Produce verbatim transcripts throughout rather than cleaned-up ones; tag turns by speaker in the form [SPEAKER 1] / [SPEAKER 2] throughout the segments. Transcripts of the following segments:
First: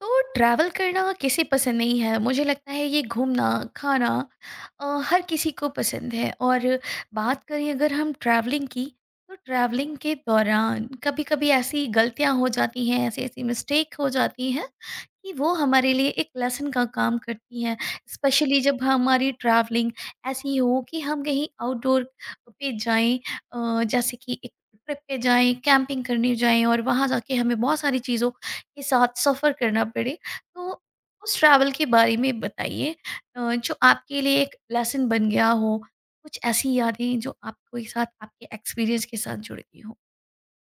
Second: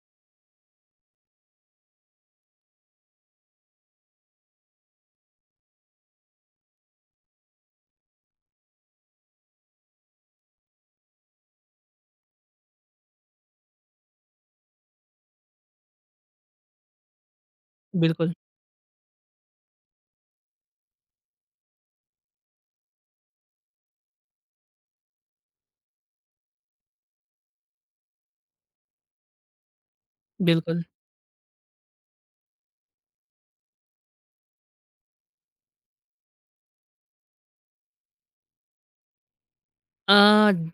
[SPEAKER 1] तो ट्रैवल करना किसे पसंद नहीं है। मुझे लगता है ये घूमना खाना अ, हर किसी को पसंद है। और बात करें अगर हम ट्रैवलिंग की, तो ट्रैवलिंग के दौरान कभी कभी ऐसी गलतियां हो जाती हैं, ऐसी ऐसी मिस्टेक हो जाती हैं कि वो हमारे लिए एक लेसन का काम करती हैं।
[SPEAKER 2] बिल्कुल,
[SPEAKER 1] स्पेशली जब हमारी ट्रैवलिंग ऐसी हो कि हम कहीं आउटडोर पे जाएं, अ, जैसे कि एक ट्रिप पे जाएं, कैंपिंग करने जाएं और वहाँ जाके हमें बहुत सारी चीज़ों के साथ सफ़र करना पड़े। तो
[SPEAKER 2] बिल्कुल।
[SPEAKER 1] उस ट्रैवल के बारे में बताइए अ, जो आपके लिए एक लेसन बन गया हो, कुछ ऐसी यादें जो आपके साथ, आपके एक्सपीरियंस के साथ जुड़ गई हों?
[SPEAKER 2] अ,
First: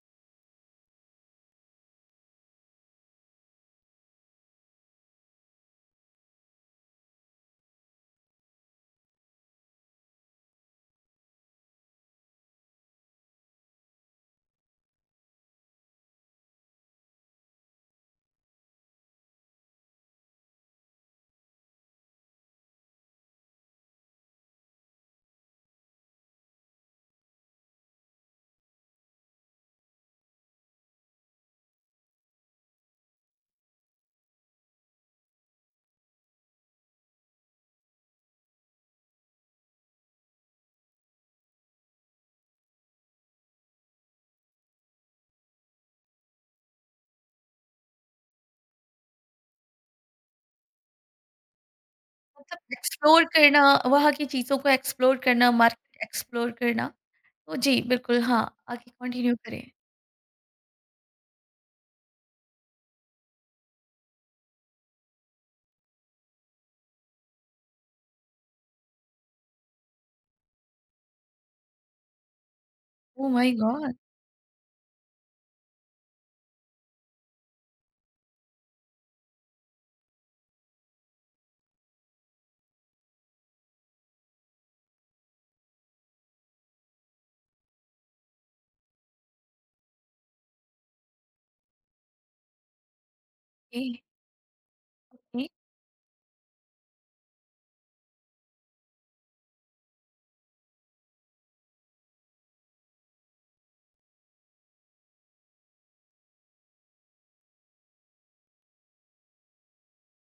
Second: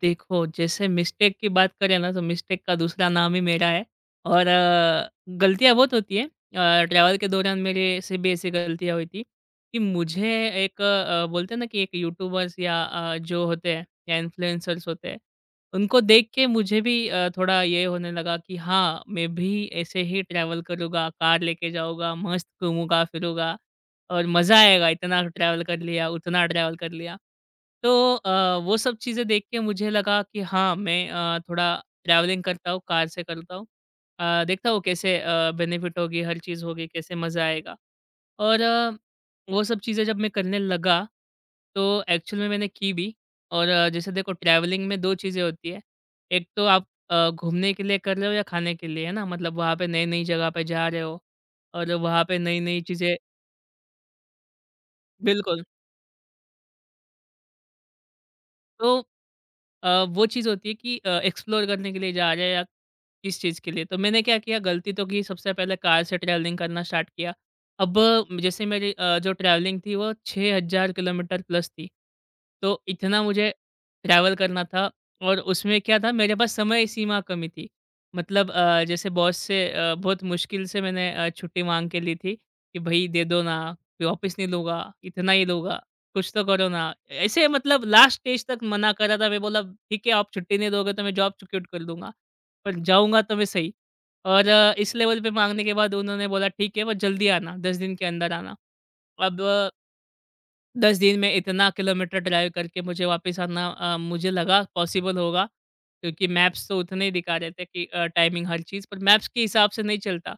[SPEAKER 2] देखो जैसे मिस्टेक की बात करें ना तो मिस्टेक का दूसरा नाम ही मेरा है और अ, गलतियाँ बहुत होती हैं। अ, ट्रैवल के दौरान मेरे से भी ऐसी गलतियाँ हुई थी कि मुझे एक अ, बोलते हैं ना कि एक यूट्यूबर्स या अ, जो होते हैं या इन्फ्लुएंसर्स होते हैं, उनको देख के मुझे भी अ, थोड़ा ये होने लगा कि हाँ, मैं भी ऐसे ही ट्रैवल करूँगा, कार लेके जाऊँगा, मस्त घूमूँगा-फिरूँगा। और मज़ा आएगा इतना ट्रैवल कर लिया, उतना ट्रैवल कर लिया। तो अ, वो सब चीज़ें देख के मुझे लगा कि हाँ, मैं अ, थोड़ा ट्रैवलिंग करता हूँ, कार से करता हूँ। अ, देखता हूँ कैसे अ, बेनिफिट होगी, हर चीज़ होगी, कैसे मज़ा आएगा। और अ, वो सब चीज़ें जब मैं करने लगा, तो एक्चुअल में मैंने की भी और अ, जैसे देखो ट्रैवलिंग में दो चीज़ें होती हैं। एक तो आप अ, घूमने के लिए कर रहे हो या खाने के लिए, है ना? मतलब वहाँ पे नई-नई जगह पे जा रहे हो और वहाँ पे
[SPEAKER 1] मतलब
[SPEAKER 2] नई-नई चीज़ें
[SPEAKER 1] एक्सप्लोर करना, वहाँ की चीज़ों को एक्सप्लोर करना,
[SPEAKER 2] बिल्कुल।
[SPEAKER 1] मार्केट एक्सप्लोर करना। तो जी, बिल्कुल हाँ, आगे
[SPEAKER 2] तो
[SPEAKER 1] कंटिन्यू करें।
[SPEAKER 2] अ, वो चीज़ होती है कि अ, एक्सप्लोर करने के लिए जा रहे हैं या किस चीज़ के लिए। तो मैंने क्या किया गलती तो की सबसे पहले कार से ट्रैवलिंग करना स्टार्ट किया। अब अ, जैसे मेरी अ, जो ट्रैवलिंग थी वो छह हज़ार किलोमीटर प्लस थी। तो इतना
[SPEAKER 1] ओह माय
[SPEAKER 2] मुझे
[SPEAKER 1] गॉड!
[SPEAKER 2] ट्रैवल करना था और उसमें क्या था मेरे पास समय सीमा कमी थी। मतलब अ, जैसे बॉस से अ, बहुत मुश्किल से मैंने अ, छुट्टी माँग के ली थी कि भई दे दो ना, वापस नहीं लूँगा, इतना ही लूँगा। कुछ तो करो ना। ऐसे मतलब लास्ट स्टेज तक मना कर रहा था। मैं बोला ठीक है आप छुट्टी नहीं दोगे तो मैं जॉब च क्विट कर दूँगा। पर जाऊँगा तो मैं सही।
[SPEAKER 1] ओके, ओके,
[SPEAKER 2] और अ, इस लेवल पे
[SPEAKER 1] ओके।
[SPEAKER 2] माँगने के बाद उन्होंने बोला ठीक है पर जल्दी आना, दस दिन के अंदर आना। अब दस दिन में इतना किलोमीटर ड्राइव करके मुझे वापस आना अ, मुझे लगा पॉसिबल होगा क्योंकि मैप्स तो उतने ही दिखा रहे थे कि अ, टाइमिंग हर चीज़ पर मैप्स के हिसाब से नहीं चलता।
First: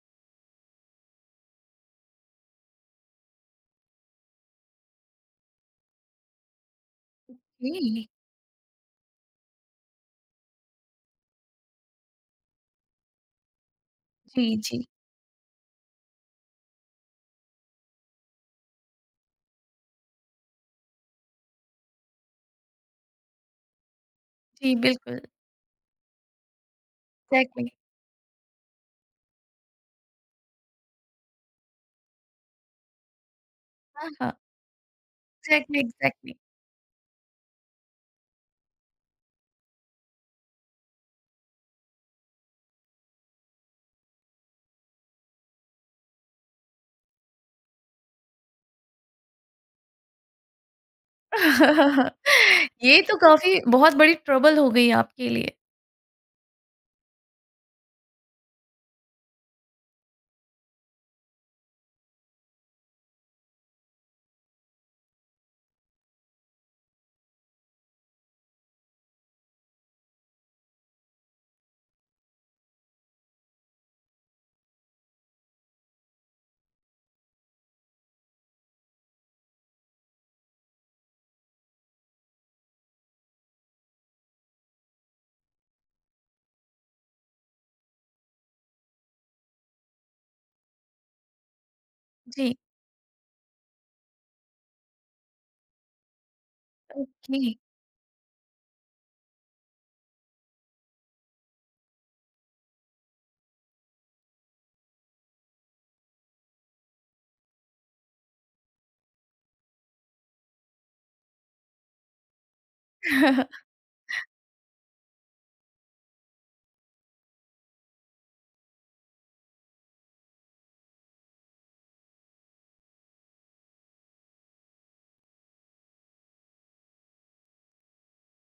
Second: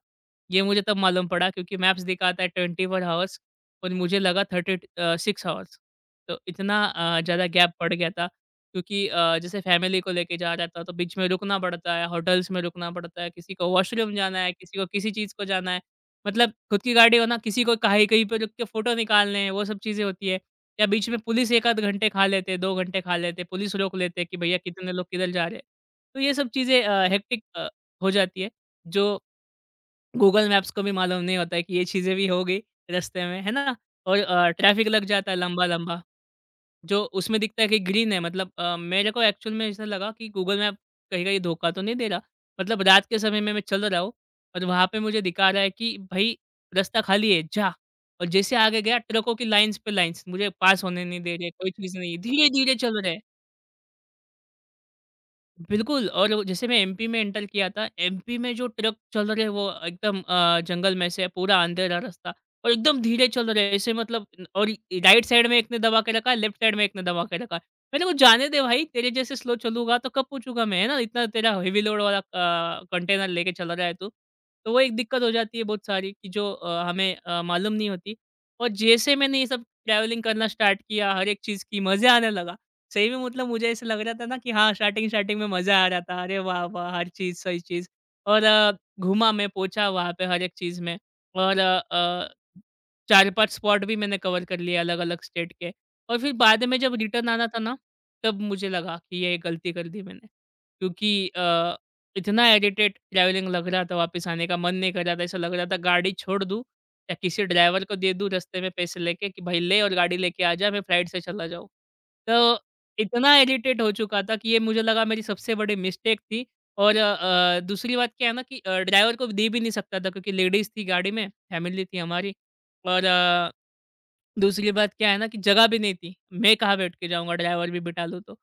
[SPEAKER 2] ये मुझे तब मालूम पड़ा क्योंकि मैप्स दिखाता है ट्वेंटी फ़ोर हावर्स पर मुझे लगा तीस अ, सिक्स हावर्स। तो इतना अ, ज़्यादा गैप पड़ गया था क्योंकि अ, जैसे फैमिली को लेके जा रहा था तो बीच में रुकना पड़ता है, होटल्स में रुकना पड़ता है, किसी को वॉशरूम जाना
[SPEAKER 1] जी,
[SPEAKER 2] है, किसी
[SPEAKER 1] जी।
[SPEAKER 2] को किसी चीज़ को जाना है। मतलब खुद की गाड़ी हो ना, किसी को कहीं कहीं पे रुक के फ़ोटो निकालने हैं, वो सब चीज़ें होती है। या बीच में पुलिस एक आध घंटे खा लेते, दो घंटे खा लेते, पुलिस रोक लेते हैं कि भैया
[SPEAKER 1] जी,
[SPEAKER 2] कितने लोग
[SPEAKER 1] बिल्कुल,
[SPEAKER 2] किधर जा रहे हैं। तो ये सब चीज़ें अ, हेक्टिक
[SPEAKER 1] एग्ज़ैक्टली।
[SPEAKER 2] अ, हो जाती है, जो गूगल मैप्स को भी मालूम नहीं होता है कि ये चीज़ें भी हो गई रास्ते में, है ना?
[SPEAKER 1] हाँ,
[SPEAKER 2] और
[SPEAKER 1] हाँ।
[SPEAKER 2] अ, ट्रैफ़िक लग जाता है
[SPEAKER 1] एग्ज़ैक्टली,
[SPEAKER 2] लंबा-लंबा।
[SPEAKER 1] एग्ज़ैक्टली।
[SPEAKER 2] जो उसमें दिखता है कि ग्रीन है मतलब अ, मेरे को एक्चुअल में ऐसा लगा कि गूगल मैप कहेगा ये धोखा तो नहीं दे रहा मतलब रात के समय में मैं चल रहा हूँ और वहाँ पे मुझे दिखा रहा है कि भाई रास्ता खाली है जा और जैसे आगे गया ट्रकों की लाइंस पे लाइंस मुझे पास होने नहीं दे रहे कोई चीज़ नहीं धीरे धीरे
[SPEAKER 1] ये
[SPEAKER 2] चल रहे
[SPEAKER 1] तो
[SPEAKER 2] हैं।
[SPEAKER 1] काफ़ी बहुत बड़ी ट्रबल हो गई आपके लिए।
[SPEAKER 2] बिल्कुल, और वो जैसे मैं एमपी में एंटर किया था, एमपी में जो ट्रक चल रहे वो एकदम अ, जंगल में से पूरा अंधेरा रास्ता और एकदम धीरे चल रहे हैं ऐसे मतलब न- और इ- राइट साइड में एक ने दबा के रखा है, लेफ्ट साइड में एक ने दबा के रखा है। मैंने कहा जाने दे भाई तेरे जैसे स्लो चलूँगा तो कब पहुँचूँगा मैं, है ना? इतना तेरा हेवी लोड वाला अ, कंटेनर लेके चल रहा है तू। तो वो एक दिक्कत हो जाती है बहुत सारी कि जो अ, हमें अ, मालूम नहीं होती और जैसे मैंने ये सब ट्रैवलिंग करना स्टार्ट किया, हर एक चीज़ की मज़े आने लगा। सही में मतलब मुझे ऐसा लग रहा था ना कि हाँ, स्टार्टिंग-स्टार्टिंग में मज़ा आ रहा था। अरे वाह, वाह! हर चीज़, सही चीज़ और अ, घूमा मैं, पहुँचा वहाँ पे हर एक चीज़ में और अ अ,
[SPEAKER 1] जी,
[SPEAKER 2] चार पाँच स्पॉट भी मैंने कवर कर लिए अलग-अलग स्टेट के और फिर बाद में जब रिटर्न
[SPEAKER 1] ओके।
[SPEAKER 2] आना था ना, तब मुझे लगा कि ये गलती कर दी मैंने क्योंकि अ, इतना इरिटेट ट्रैवलिंग लग रहा था, वापस आने का मन नहीं कर रहा था। ऐसा लग रहा था गाड़ी छोड़ दूँ या किसी ड्राइवर को दे दूँ रास्ते में पैसे लेके कि, "भई ले और गाड़ी लेके आ जा, मैं फ्लाइट से चला जाऊँ।" तो इतना इरिटेट हो चुका था कि ये मुझे लगा मेरी सबसे बड़ी मिस्टेक थी और अ, दूसरी बात क्या है ना कि अ, ड्राइवर को दे भी नहीं सकता था क्योंकि लेडीज़ थी गाड़ी में, फैमिली थी हमारी और अ, दूसरी बात क्या है ना कि जगह भी नहीं थी। मैं कहाँ बैठ के जाऊँगा ड्राइवर भी बिठा लूँ तो।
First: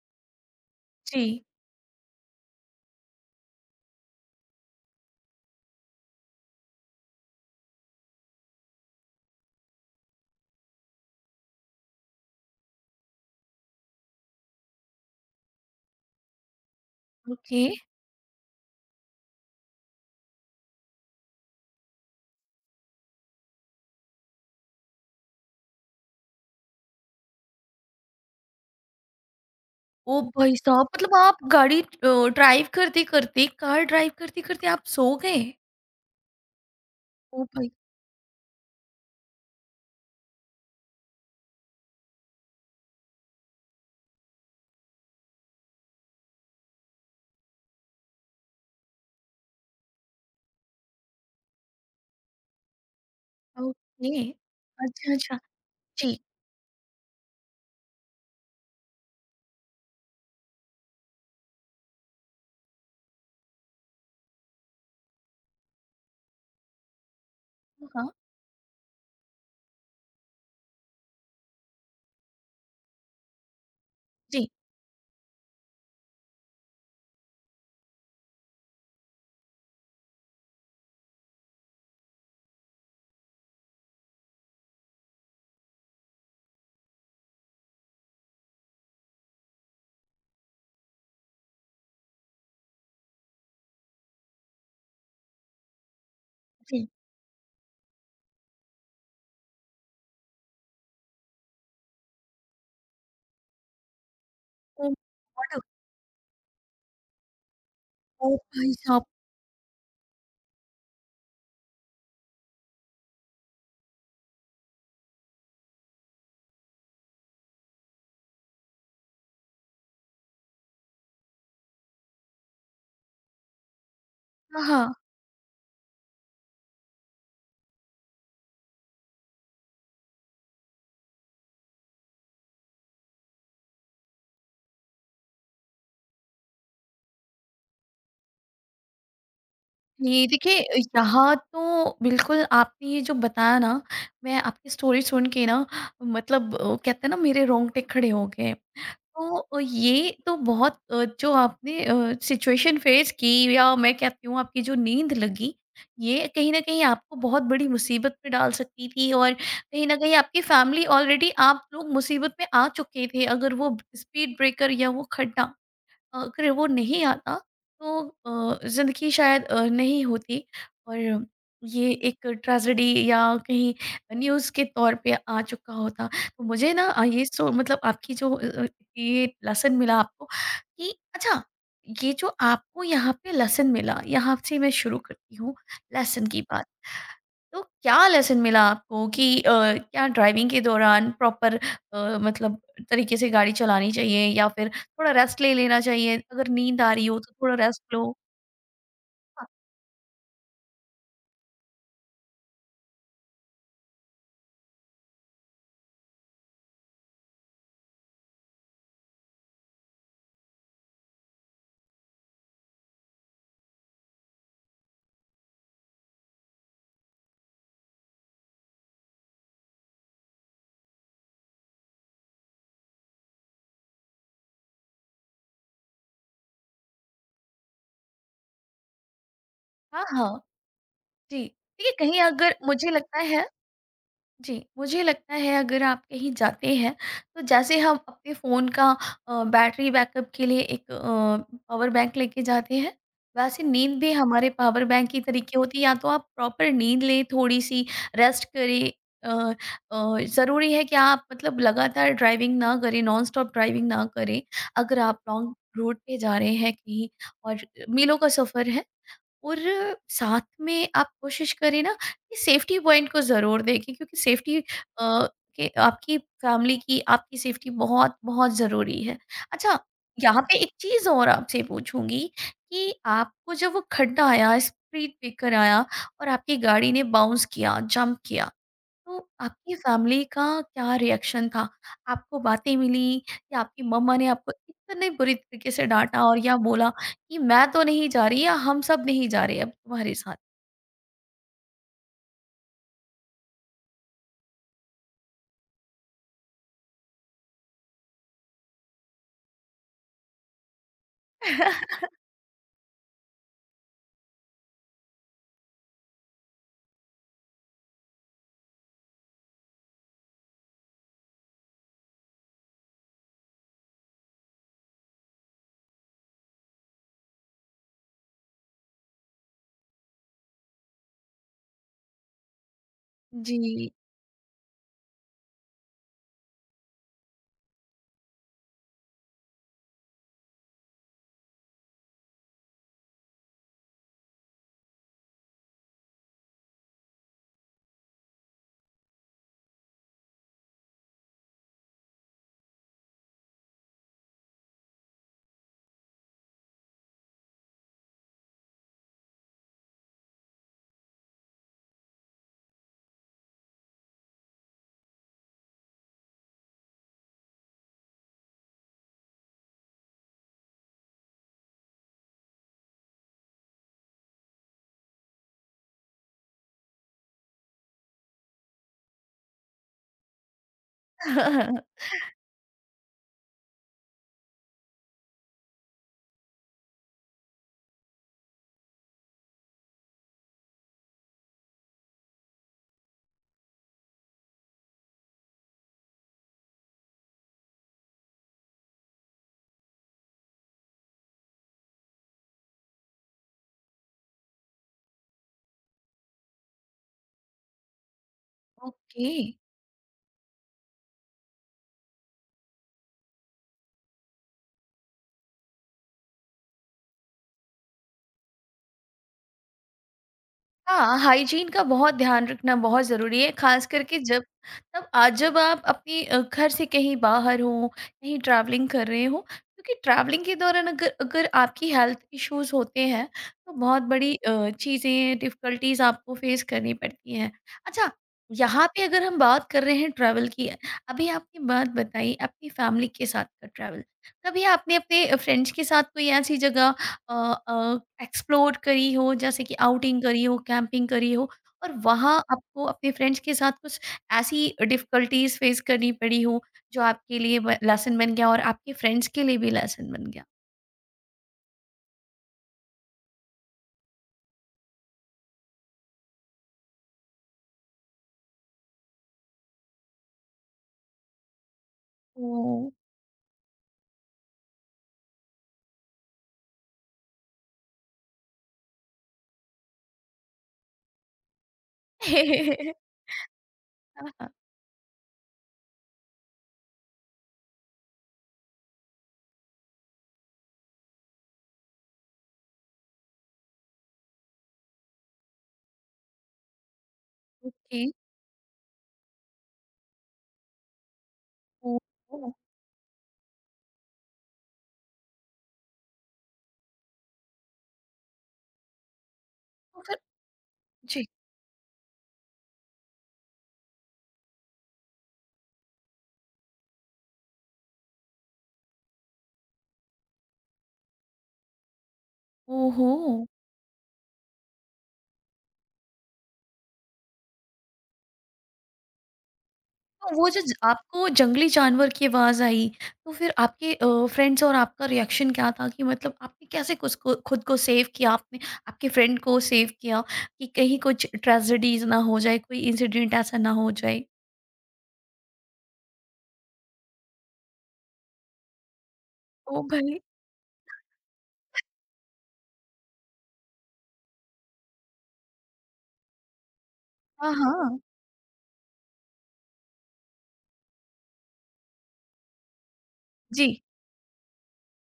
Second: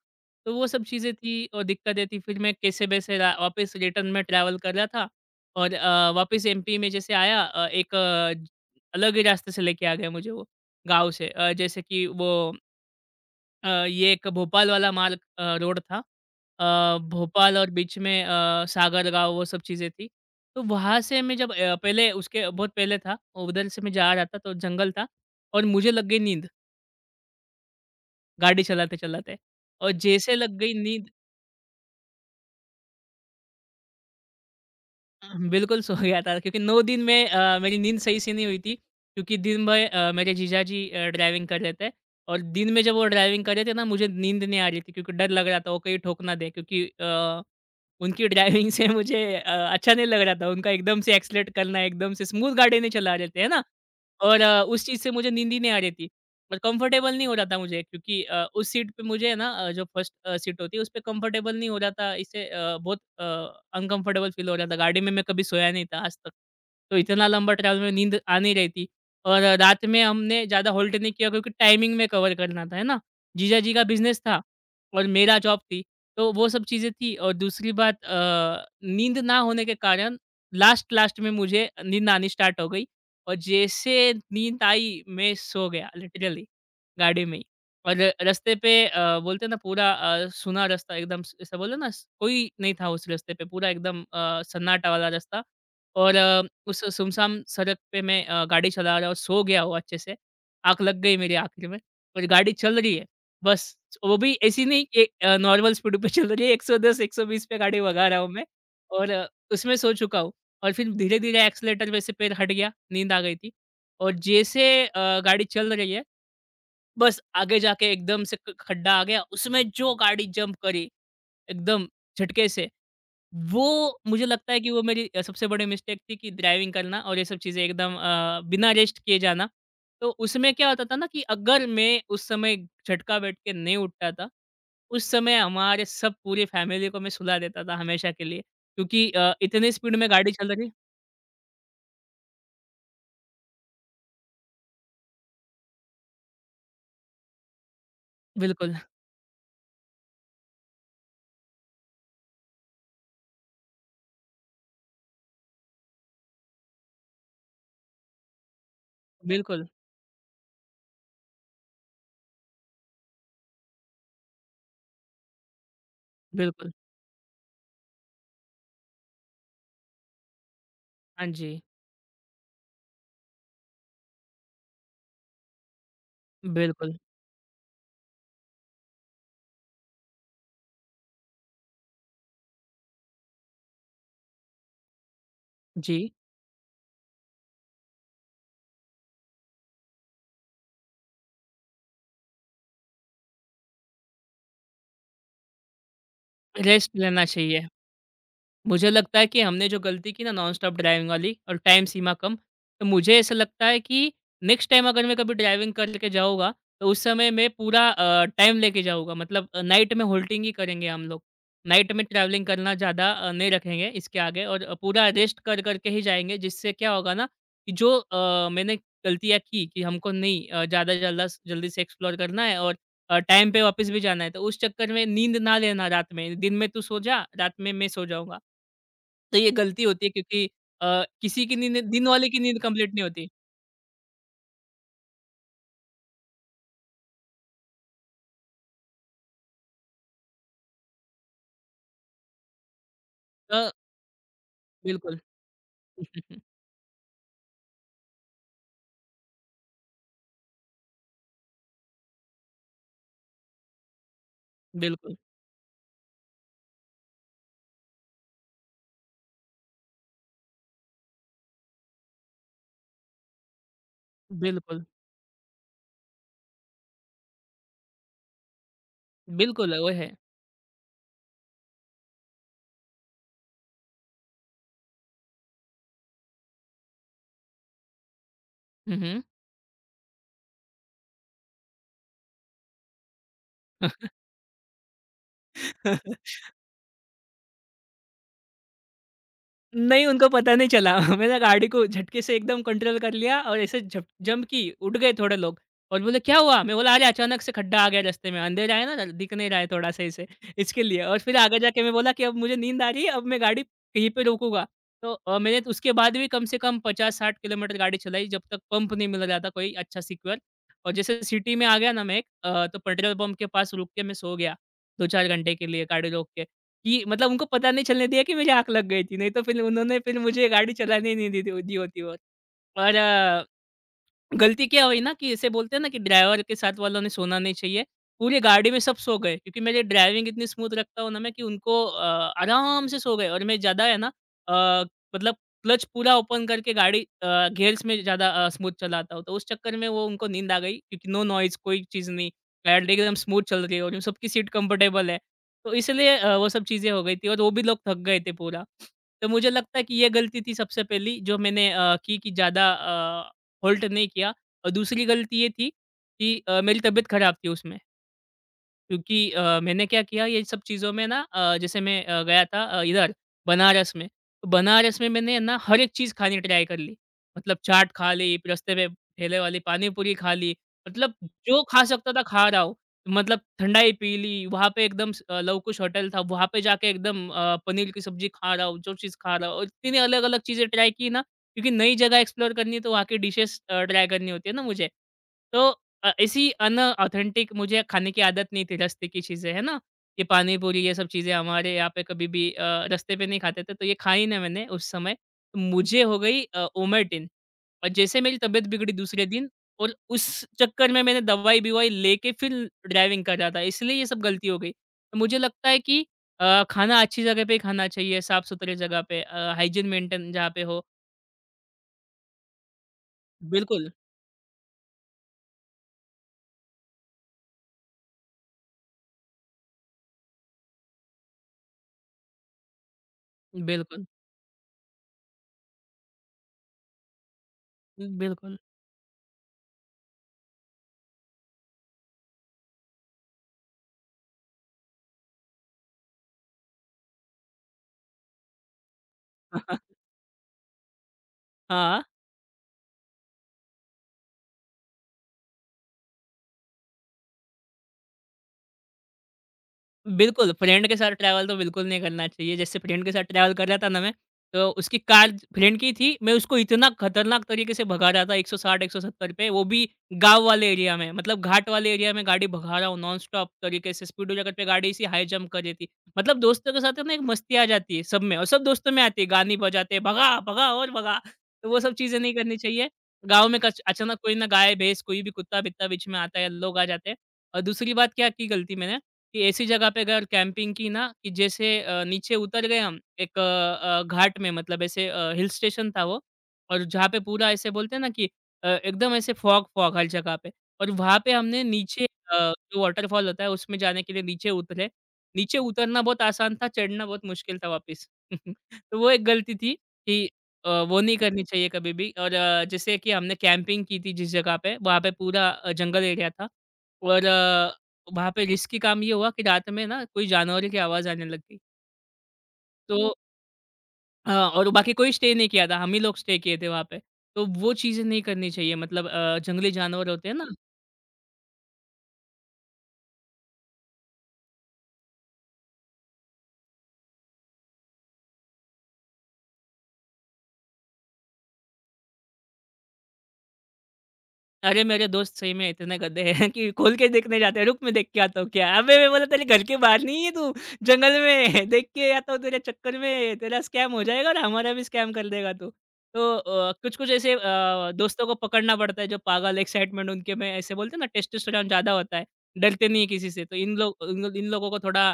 [SPEAKER 2] तो वो सब चीज़ें
[SPEAKER 1] जी,
[SPEAKER 2] थी और दिक्कतें थी। फिर मैं कैसे-वैसे रा वापस रिटर्न में ट्रैवल कर रहा था और अ, वापस एमपी में जैसे आया अ, एक अ, ज- अलग ही रास्ते से लेके आ गया मुझे वो गाँव से अ, जैसे कि वो अ, ये एक भोपाल वाला मार्ग अ, रोड था। अ, भोपाल
[SPEAKER 1] ओके।
[SPEAKER 2] और बीच में अ, सागरगाँव वो सब चीज़ें थी। तो वहाँ से मैं जब अ, पहले उसके बहुत पहले था, उधर से मैं जा रहा था तो जंगल था और मुझे लग गई नींद गाड़ी चलाते-चलाते और
[SPEAKER 1] ओ
[SPEAKER 2] जैसे
[SPEAKER 1] भाई
[SPEAKER 2] लग गई
[SPEAKER 1] साहब!
[SPEAKER 2] नींद
[SPEAKER 1] मतलब आप गाड़ी अ, ड्राइव करते-करते, कार ड्राइव करते-करते आप सो गए?
[SPEAKER 2] अहम, बिल्कुल सो गया था क्योंकि नौ दिन में
[SPEAKER 1] ओ
[SPEAKER 2] अ,
[SPEAKER 1] भाई!
[SPEAKER 2] मेरी नींद सही से नहीं हुई थी क्योंकि दिन भर अ, मेरे जीजाजी अ, ड्राइविंग कर रहे थे और दिन में जब वो ड्राइविंग कर रहे थे ना मुझे नींद नहीं आ रही थी क्योंकि डर लग रहा था वो कहीं ठोक ना दे क्योंकि अ, उनकी ड्राइविंग से मुझे अ, अच्छा नहीं लग रहा था उनका एकदम से एक्सलेट करना एकदम से स्मूथ गाड़ी नहीं चला रहे थे है ना
[SPEAKER 1] ओके।
[SPEAKER 2] और अ, उस चीज़ से
[SPEAKER 1] अच्छा,
[SPEAKER 2] मुझे
[SPEAKER 1] अच्छा।
[SPEAKER 2] नींद ही नहीं आ रही थी
[SPEAKER 1] जी,
[SPEAKER 2] और कंफर्टेबल नहीं हो रहा था मुझे क्योंकि अ, उस सीट पे मुझे है ना अ, जो फर्स्ट सीट होती है उस पे कंफर्टेबल नहीं हो रहा था इससे अ, बहुत अ, अनकंफर्टेबल फ़ील हो रहा था। गाड़ी में मैं कभी सोया नहीं था आज तक। तो इतना लंबा ट्रैवल में
[SPEAKER 1] हाँ।
[SPEAKER 2] नींद आ नहीं रही थी और रात में हमने ज़्यादा होल्ट नहीं किया क्योंकि टाइमिंग में कवर करना था, है ना? जीजा जी का बिज़नेस था
[SPEAKER 1] जी,
[SPEAKER 2] और मेरा जॉब थी। तो वो सब चीज़ें थी और दूसरी बात अ, नींद ना होने के कारण लास्ट-लास्ट में मुझे नींद आनी स्टार्ट हो गई और जैसे नींद आई, मैं सो गया लिटरली गाड़ी में ही। और रास्ते पे अ, बोलते हैं ना पूरा अ, सूना रास्ता एकदम स ऐसा बोले ना स कोई नहीं था उस रास्ते पे पूरा एकदम अ, सन्नाटा वाला रास्ता और अ, उस
[SPEAKER 1] जी।
[SPEAKER 2] सुनसान सड़क पे मैं अ, गाड़ी चला रहा और सो गया हूँ अच्छे से। आँख लग गई मेरी आखिर में और गाड़ी चल रही है। बस वो भी ऐसी नहीं
[SPEAKER 1] ओह
[SPEAKER 2] कि अ,
[SPEAKER 1] गॉड!
[SPEAKER 2] नॉर्मल स्पीड पे चल रही है एक सौ दस, एक सौ बीस पे गाड़ी भगा रहा हूँ
[SPEAKER 1] ओ
[SPEAKER 2] मैं
[SPEAKER 1] भाई साहब!
[SPEAKER 2] और अ, उसमें सो चुका हूँ। और फिर धीरे-धीरे एक्सेलेरेटर वैसे पैर हट गया, नींद आ गई थी और जैसे अ, गाड़ी चल रही है बस आगे जाके एकदम से ख खड्डा आ गया, उसमें जो गाड़ी जंप करी एकदम झटके से, वो मुझे लगता है कि वो
[SPEAKER 1] हाँ।
[SPEAKER 2] मेरी अ, सबसे बड़ी मिस्टेक थी कि ड्राइविंग करना और ये सब चीज़ें एकदम अ, बिना रेस्ट किए जाना। तो उसमें क्या होता था ना कि अगर मैं उस समय झटका बैठ के नहीं उठता था, उस समय हमारे सब पूरी फैमिली को मैं सुला देता था हमेशा के लिए क्योंकि अ, इतनी स्पीड में
[SPEAKER 1] ये
[SPEAKER 2] गाड़ी चल
[SPEAKER 1] देखिए,
[SPEAKER 2] रही
[SPEAKER 1] यहाँ तो बिल्कुल आपने ये जो बताया ना, मैं आपकी स्टोरी सुन के ना, मतलब अ, कहते हैं ना, मेरे रोंगटे खड़े हो गए।
[SPEAKER 2] बिल्कुल,
[SPEAKER 1] तो अ, ये तो बहुत अ, जो आपने सिचुएशन फेस की, या मैं कहती हूँ आपकी जो नींद लगी, ये कहीं ना कहीं आपको बहुत बड़ी मुसीबत में डाल सकती थी, और
[SPEAKER 2] बिल्कुल,
[SPEAKER 1] कहीं ना कहीं आपकी फैमिली, ऑलरेडी आप लोग मुसीबत में आ चुके थे। अगर वो स्पीड ब्रेकर या वो खड्डा अगर वो
[SPEAKER 2] बिल्कुल।
[SPEAKER 1] नहीं आता, तो अ, ज़िंदगी शायद अ, नहीं होती, और
[SPEAKER 2] हाँ जी,
[SPEAKER 1] ये एक ट्रेजेडी या कहीं न्यूज़ के तौर पे आ चुका होता। तो मुझे ना
[SPEAKER 2] बिल्कुल।
[SPEAKER 1] अ, ये सो मतलब आपकी जो अ अ, ये लेसन मिला आपको कि अच्छा, ये जो आपको यहाँ पे लेसन मिला, यहाँ से मैं शुरू करती हूँ
[SPEAKER 2] जी,
[SPEAKER 1] लेसन की बात। तो क्या लेसन मिला आपको कि अ, क्या ड्राइविंग के दौरान प्रॉपर, अ, मतलब तरीके से गाड़ी चलानी चाहिए, या फिर थोड़ा रेस्ट ले लेना चाहिए, अगर नींद आ
[SPEAKER 2] रेस्ट
[SPEAKER 1] रही हो
[SPEAKER 2] लेना
[SPEAKER 1] तो थोड़ा
[SPEAKER 2] चाहिए।
[SPEAKER 1] रेस्ट लो।
[SPEAKER 2] मुझे लगता है कि
[SPEAKER 1] हाँ,
[SPEAKER 2] हमने जो गलती की ना नॉन-स्टॉप ड्राइविंग वाली और टाइम सीमा कम, तो मुझे ऐसा लगता है कि नेक्स्ट टाइम अगर मैं कभी ड्राइविंग करके जाऊँगा, तो उस समय मैं पूरा अ, टाइम लेके जाऊँगा। मतलब अ, नाइट में होल्टिंग ही करेंगे हम लोग। नाइट में ट्रैवलिंग करना ज़्यादा अ, नहीं रखेंगे इसके आगे और अ, पूरा रेस्ट कर कर के ही जाएँगे, जिससे क्या होगा ना कि जो अ, मैंने गलतियाँ की कि हमको नहीं अ, ज़्यादा जल्दा स जल्दी से एक्सप्लोर करना है और अ, टाइम पे वापस भी जाना है, तो उस चक्कर में नींद ना लेना रात में। दिन में तू सो जा, रात में मैं सो जाऊँगा। तो ये गलती
[SPEAKER 1] हाँ,
[SPEAKER 2] होती है
[SPEAKER 1] हाँ।
[SPEAKER 2] क्योंकि अ,
[SPEAKER 1] जी,
[SPEAKER 2] किसी की नींद
[SPEAKER 1] देखिए,
[SPEAKER 2] दिन
[SPEAKER 1] कहीं
[SPEAKER 2] वाले की
[SPEAKER 1] अगर
[SPEAKER 2] नींद
[SPEAKER 1] मुझे
[SPEAKER 2] कंप्लीट नहीं
[SPEAKER 1] लगता
[SPEAKER 2] होती।
[SPEAKER 1] है, जी, मुझे लगता है अगर आप कहीं जाते हैं, तो जैसे हम अपने फ़ोन का अ, बैटरी बैकअप के लिए एक अ, पावर बैंक लेके जाते हैं, वैसे
[SPEAKER 2] अ,
[SPEAKER 1] नींद भी हमारे पावर बैंक
[SPEAKER 2] बिल्कुल,
[SPEAKER 1] की तरीके होती है। या तो आप प्रॉपर नींद लें, थोड़ी-सी रेस्ट करें। अ अ, ज़रूरी है कि आप मतलब लगातार ड्राइविंग ना करें, नॉनस्टॉप ड्राइविंग ना करें। अगर
[SPEAKER 2] बिल्कुल,
[SPEAKER 1] आप लॉन्ग रूट पे जा रहे हैं कहीं, और मीलों का सफ़र है, और साथ में आप कोशिश करें ना कि सेफ्टी पॉइंट को ज़रूर देखें, क्योंकि सेफ्टी अ,
[SPEAKER 2] बिल्कुल,
[SPEAKER 1] के आपकी फैमिली की, आपकी सेफ्टी बहुत बहुत ज़रूरी है।
[SPEAKER 2] बिल्कुल,
[SPEAKER 1] अच्छा,
[SPEAKER 2] वो है।
[SPEAKER 1] यहाँ पे एक चीज़ और आपसे पूछूँगी कि आपको जब वो खड्डा आया, स्पीड ब्रेकर आया और आपकी गाड़ी ने बाउंस किया, जंप किया,
[SPEAKER 2] हुँ, हुँ।
[SPEAKER 1] तो आपकी फैमिली का क्या रिएक्शन था? आपको बातें मिली, या आपकी मम्मा ने आपको इतने बुरी तरीके से डाँटा, और या बोला कि मैं तो नहीं जा रही, या हम सब नहीं जा रहे अब
[SPEAKER 2] नहीं,
[SPEAKER 1] तुम्हारे
[SPEAKER 2] उनको
[SPEAKER 1] साथ?
[SPEAKER 2] पता नहीं चला। मैंने गाड़ी को झटके से एकदम कंट्रोल कर लिया और ऐसे झप जंप की, उठ गए थोड़े लोग और बोले, "क्या हुआ?" मैं बोला, "अरे अचानक से खड्डा आ गया रास्ते में, अंधेरा है ना, दिख नहीं रहा है थोड़ा सा इसे, इसके लिए।" और फिर आगे जाके मैं बोला कि अब मुझे नींद आ रही है, अब मैं गाड़ी कहीं पे रोकूँगा। तो अ, मैंने तो उसके बाद भी कम से कम पचास साठ किलोमीटर गाड़ी चलाई, जब तक पंप नहीं मिल रहा था कोई अच्छा सिक्योर। और जैसे सिटी में आ गया ना मैं एक अ, तो पेट्रोल पंप के पास रुक के मैं सो गया, दो चार घंटे के लिए गाड़ी रोक के। कि मतलब उनको पता नहीं चलने दिया कि मेरी आँख लग गई थी, नहीं तो फिर उन्होंने फिर मुझे गाड़ी चलाने ही नहीं दी दी दी होती और और
[SPEAKER 1] जी।
[SPEAKER 2] गलती क्या हुई ना कि इसे बोलते हैं ना कि ड्राइवर के साथ वालों ने सोना नहीं चाहिए। पूरी गाड़ी में सब सो गए क्योंकि मेरी ड्राइविंग इतनी स्मूथ रखता हूँ ना मैं कि उनको अ, आराम से सो गए और मैं ज़्यादा है ना अ, मतलब क्लच पूरा ओपन करके गाड़ी अ, गियर्स में ज़्यादा अ, स्मूथ चलाता हूँ। तो उस चक्कर में वो उनको नींद आ गई क्योंकि नो नॉइज़ कोई चीज़ नहीं। गाड़ी एकदम स्मूथ चल रही है और उन सबकी सीट कंफर्टेबल है। तो इसलिए अ, वो सब चीज़ें हो गई थी और वो भी लोग थक गए थे पूरा। तो मुझे लगता है कि ये गलती थी सबसे पहली जो मैंने अ, की कि ज़्यादा अ होल्ट नहीं किया और दूसरी गलती ये थी कि अ, मेरी तबीयत खराब थी उसमें। क्योंकि अ, मैंने क्या किया ये सब चीज़ों में ना अ, जैसे मैं अ, गया था अ, इधर बनारस में। तो बनारस में मैंने ना हर एक चीज़ खानी ट्राई कर ली। मतलब चाट खा ली, फिर रास्ते में ठेले वाली पानी पूरी खा ली। मतलब जो खा सकता था खा रहा हूँ। मतलब ठंडाई पी ली, वहाँ पे एकदम स अ, लवकुश होटल था, वहाँ पे जाके एकदम अ, पनीर की सब्ज़ी खा रहा हूँ, जो चीज़ खा रहा हूँ और इतनी अलग-अलग चीज़ें ट्राई की ना क्योंकि नई जगह एक्सप्लोर करनी है तो वहाँ की डिशेज़ अ, ट्राई करनी होती है ना मुझे। तो अ, ऐसी अनऑथेंटिक मुझे खाने की आदत नहीं थी रास्ते की चीज़ें, है ना? ये पानी पूरी ये सब चीज़ें हमारे यहाँ पे कभी भी अ, रास्ते पे नहीं खाते थे तो ये खाई ना मैंने उस समय। तो मुझे हो गई अ, ओमेटिन। और जैसे मेरी तबीयत बिगड़ी दूसरे
[SPEAKER 1] ओके।
[SPEAKER 2] दिन और उस चक्कर में मैंने दवाई-बिवाई लेके फिर ड्राइविंग कर रहा था इसलिए ये सब गलती हो गई। तो मुझे लगता है कि अ, खाना अच्छी जगह पे ही खाना चाहिए, साफ-सुथरे जगह पे अ, हाइजीन मेंटेन जहाँ पे हो।
[SPEAKER 1] हाँ, हाइजीन का बहुत ध्यान रखना बहुत ज़रूरी है, ख़ास
[SPEAKER 2] बिल्कुल,
[SPEAKER 1] करके जब, तब आज जब आप अपने अ, घर से कहीं बाहर हों, कहीं ट्रैवलिंग कर रहे हों, क्योंकि ट्रैवलिंग के दौरान अगर अगर आपकी हेल्थ इश्यूज़ होते हैं, तो बहुत
[SPEAKER 2] बिल्कुल,
[SPEAKER 1] बड़ी अ, चीज़ें, डिफ़िकल्टीज़ आपको फ़ेस करनी पड़ती हैं। अच्छा,
[SPEAKER 2] बिल्कुल।
[SPEAKER 1] यहाँ पे अगर हम बात कर रहे हैं ट्रैवल की, अभी आपने बात बताई अपनी फैमिली के साथ का ट्रैवल। कभी आपने अपने फ्रेंड्स के साथ कोई ऐसी जगह एक्सप्लोर करी हो, जैसे कि आउटिंग करी हो, कैंपिंग करी हो, और
[SPEAKER 2] हाँ।
[SPEAKER 1] वहाँ आपको अपने फ्रेंड्स के साथ कुछ ऐसी डिफिकल्टीज फेस करनी पड़ी हो जो आपके लिए लेसन बन गया और आपके फ्रेंड्स के लिए भी लेसन बन गया?
[SPEAKER 2] बिल्कुल, फ्रेंड के साथ ट्रैवल तो बिल्कुल नहीं करना चाहिए। जैसे फ्रेंड के साथ ट्रैवल कर रहा था ना मैं, तो उसकी कार फ्रेंड की थी, मैं उसको इतना खतरनाक तरीके से भगा रहा था एक सौ साठ एक सौ सत्तर पे, वो भी गाँव वाले एरिया में। मतलब घाट वाले एरिया में
[SPEAKER 1] ओ
[SPEAKER 2] गाड़ी भगा रहा हूँ नॉन-स्टॉप तरीके से, स्पीड ब्रेकर पे गाड़ी ऐसी हाई जंप कर रही थी। मतलब दोस्तों के साथ है ना एक मस्ती आ जाती है सब में और सब दोस्तों में आती है, गाने बजाते हैं, भगा, भगा और भगा। तो वो सब चीज़ें नहीं करनी चाहिए। गाँव में कच अचानक
[SPEAKER 1] हाँ,
[SPEAKER 2] कोई ना
[SPEAKER 1] हाँ,
[SPEAKER 2] गाय, भैंस, कोई भी कुत्ता-बित्ता बीच में आता है, लोग आ जाते हैं। और दूसरी बात क्या की गलती मैंने कि ऐसी जगह पे अगर कैंपिंग की ना कि जैसे अ, नीचे उतर गए हम एक अ, अ, घाट में मतलब ऐसे अ, हिल स्टेशन था वो और जहाँ पे पूरा ऐसे बोलते
[SPEAKER 1] ओके।
[SPEAKER 2] हैं ना कि अ, एकदम ऐसे फॉग फॉग हर जगह पे और वहाँ पे हमने
[SPEAKER 1] ओ,
[SPEAKER 2] नीचे अ,
[SPEAKER 1] ओ,
[SPEAKER 2] जो वाटरफॉल होता है उसमें जाने के लिए नीचे उतरे। नीचे उतरना बहुत आसान था चढ़ना बहुत मुश्किल था वापस। तो वो एक गलती थी
[SPEAKER 1] तो फिर
[SPEAKER 2] कि अ, वो नहीं
[SPEAKER 1] जी।
[SPEAKER 2] करनी चाहिए कभी भी और अ, जैसे कि हमने कैंपिंग की थी जिस जगह पे वहाँ पे पूरा अ, जंगल एरिया था और वहाँ पे रिस्की काम ये हुआ कि रात में ना कोई जानवरों की आवाज़ आने लग गई।
[SPEAKER 1] ओहो।
[SPEAKER 2] तो हाँ, और बाकी कोई स्टे नहीं किया था, हम ही लोग स्टे किए थे वहाँ पे। तो वो चीज़ें नहीं करनी चाहिए मतलब अ, जंगली जानवर होते
[SPEAKER 1] तो
[SPEAKER 2] हैं ना।
[SPEAKER 1] वो जो ज आपको जंगली जानवर की आवाज़ आई, तो फिर आपके अ, फ्रेंड्स और आपका रिएक्शन क्या था? कि मतलब आपने कैसे कुस को खुद को सेव किया आपने, आपके फ्रेंड को सेव किया, कि कहीं कुछ ट्रेजेडीज़ ना हो जाए, कोई इंसिडेंट ऐसा ना हो जाए?
[SPEAKER 2] अरे! मेरे दोस्त सही में इतने गधे हैं कि खोल के देखने जाते हैं, "रुक मैं देख के आता हूँ क्या है?" अबे! मैं बोला तेरे घर के
[SPEAKER 1] ओह
[SPEAKER 2] बाहर
[SPEAKER 1] भाई!
[SPEAKER 2] नहीं है तू, जंगल में है, देख के आता हूँ तेरे चक्कर में, तेरा स्कैम हो जाएगा और हमारा भी स्कैम कर देगा तू। तो अ, कुछ-कुछ ऐसे
[SPEAKER 1] हाँ,
[SPEAKER 2] अ,
[SPEAKER 1] हाँ।
[SPEAKER 2] दोस्तों को पकड़ना पड़ता है जो पागल एक्साइटमेंट उनके में ऐसे बोलते हैं ना टेस्टोस्टेरोन ज़्यादा होता है, डरते नहीं है किसी से। तो
[SPEAKER 1] जी।
[SPEAKER 2] इन लोग इन लो- इन लोगों को थोड़ा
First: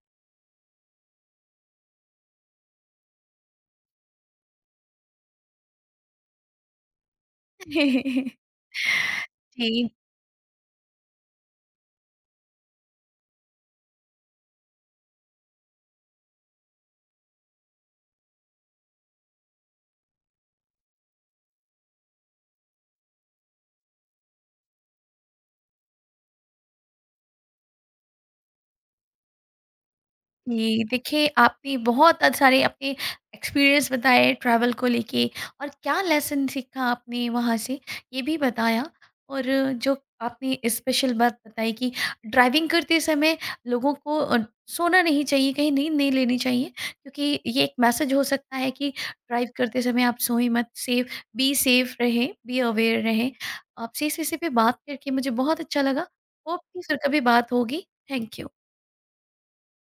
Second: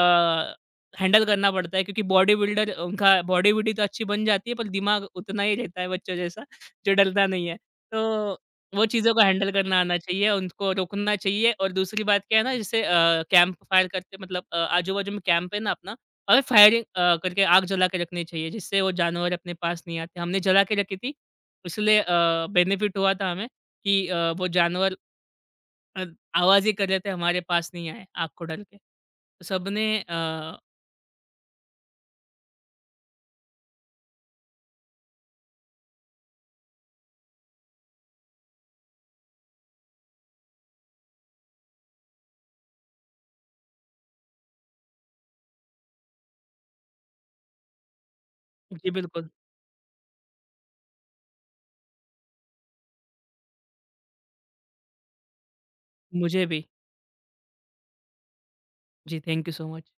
[SPEAKER 2] अ, हैंडल करना पड़ता है क्योंकि बॉडी बिल्डर उनका बॉडी-वॉडी तो अच्छी बन जाती है पर दिमाग उतना ही रहता है बच्चों जैसा, जो डरता नहीं है। तो वो चीज़ों को हैंडल करना
[SPEAKER 1] जी।
[SPEAKER 2] आना चाहिए, उनको रोकना चाहिए और दूसरी बात क्या है ना जैसे अ, कैंप फायर करते मतलब अ, आजू-बाजू में कैंप है ना अपना, हमें फायरिंग अ, करके आग जला के रखनी चाहिए, जिससे वो जानवर अपने पास नहीं आते। हमने जला के रखी थी, इसलिए अ, बेनिफिट हुआ था हमें कि अ, वो जानवर अ, आवाज़ ही कर रहे थे हमारे पास नहीं आए आग को डर के। सबने अ,
[SPEAKER 1] जी, देखिए आपने बहुत अ, सारे अपने एक्सपीरियंस बताए ट्रैवल को लेके, और क्या लेसन सीखा आपने वहाँ से, ये भी बताया। और जो आपने स्पेशल बात बताई कि ड्राइविंग करते समय लोगों को अ, सोना नहीं चाहिए, कहीं नींद नहीं लेनी चाहिए, क्योंकि ये एक मैसेज हो सकता है कि
[SPEAKER 2] जी बिल्कुल,
[SPEAKER 1] ड्राइव करते समय आप सोए मत, सेफ बी, सेफ रहें, बी अवेयर रहें। आपसे इस विषय पे बात करके मुझे बहुत अच्छा लगा।
[SPEAKER 2] मुझे
[SPEAKER 1] होप
[SPEAKER 2] भी।
[SPEAKER 1] कि फिर कभी बात होगी। Thank you.
[SPEAKER 2] जी, थैंक यू सो मच।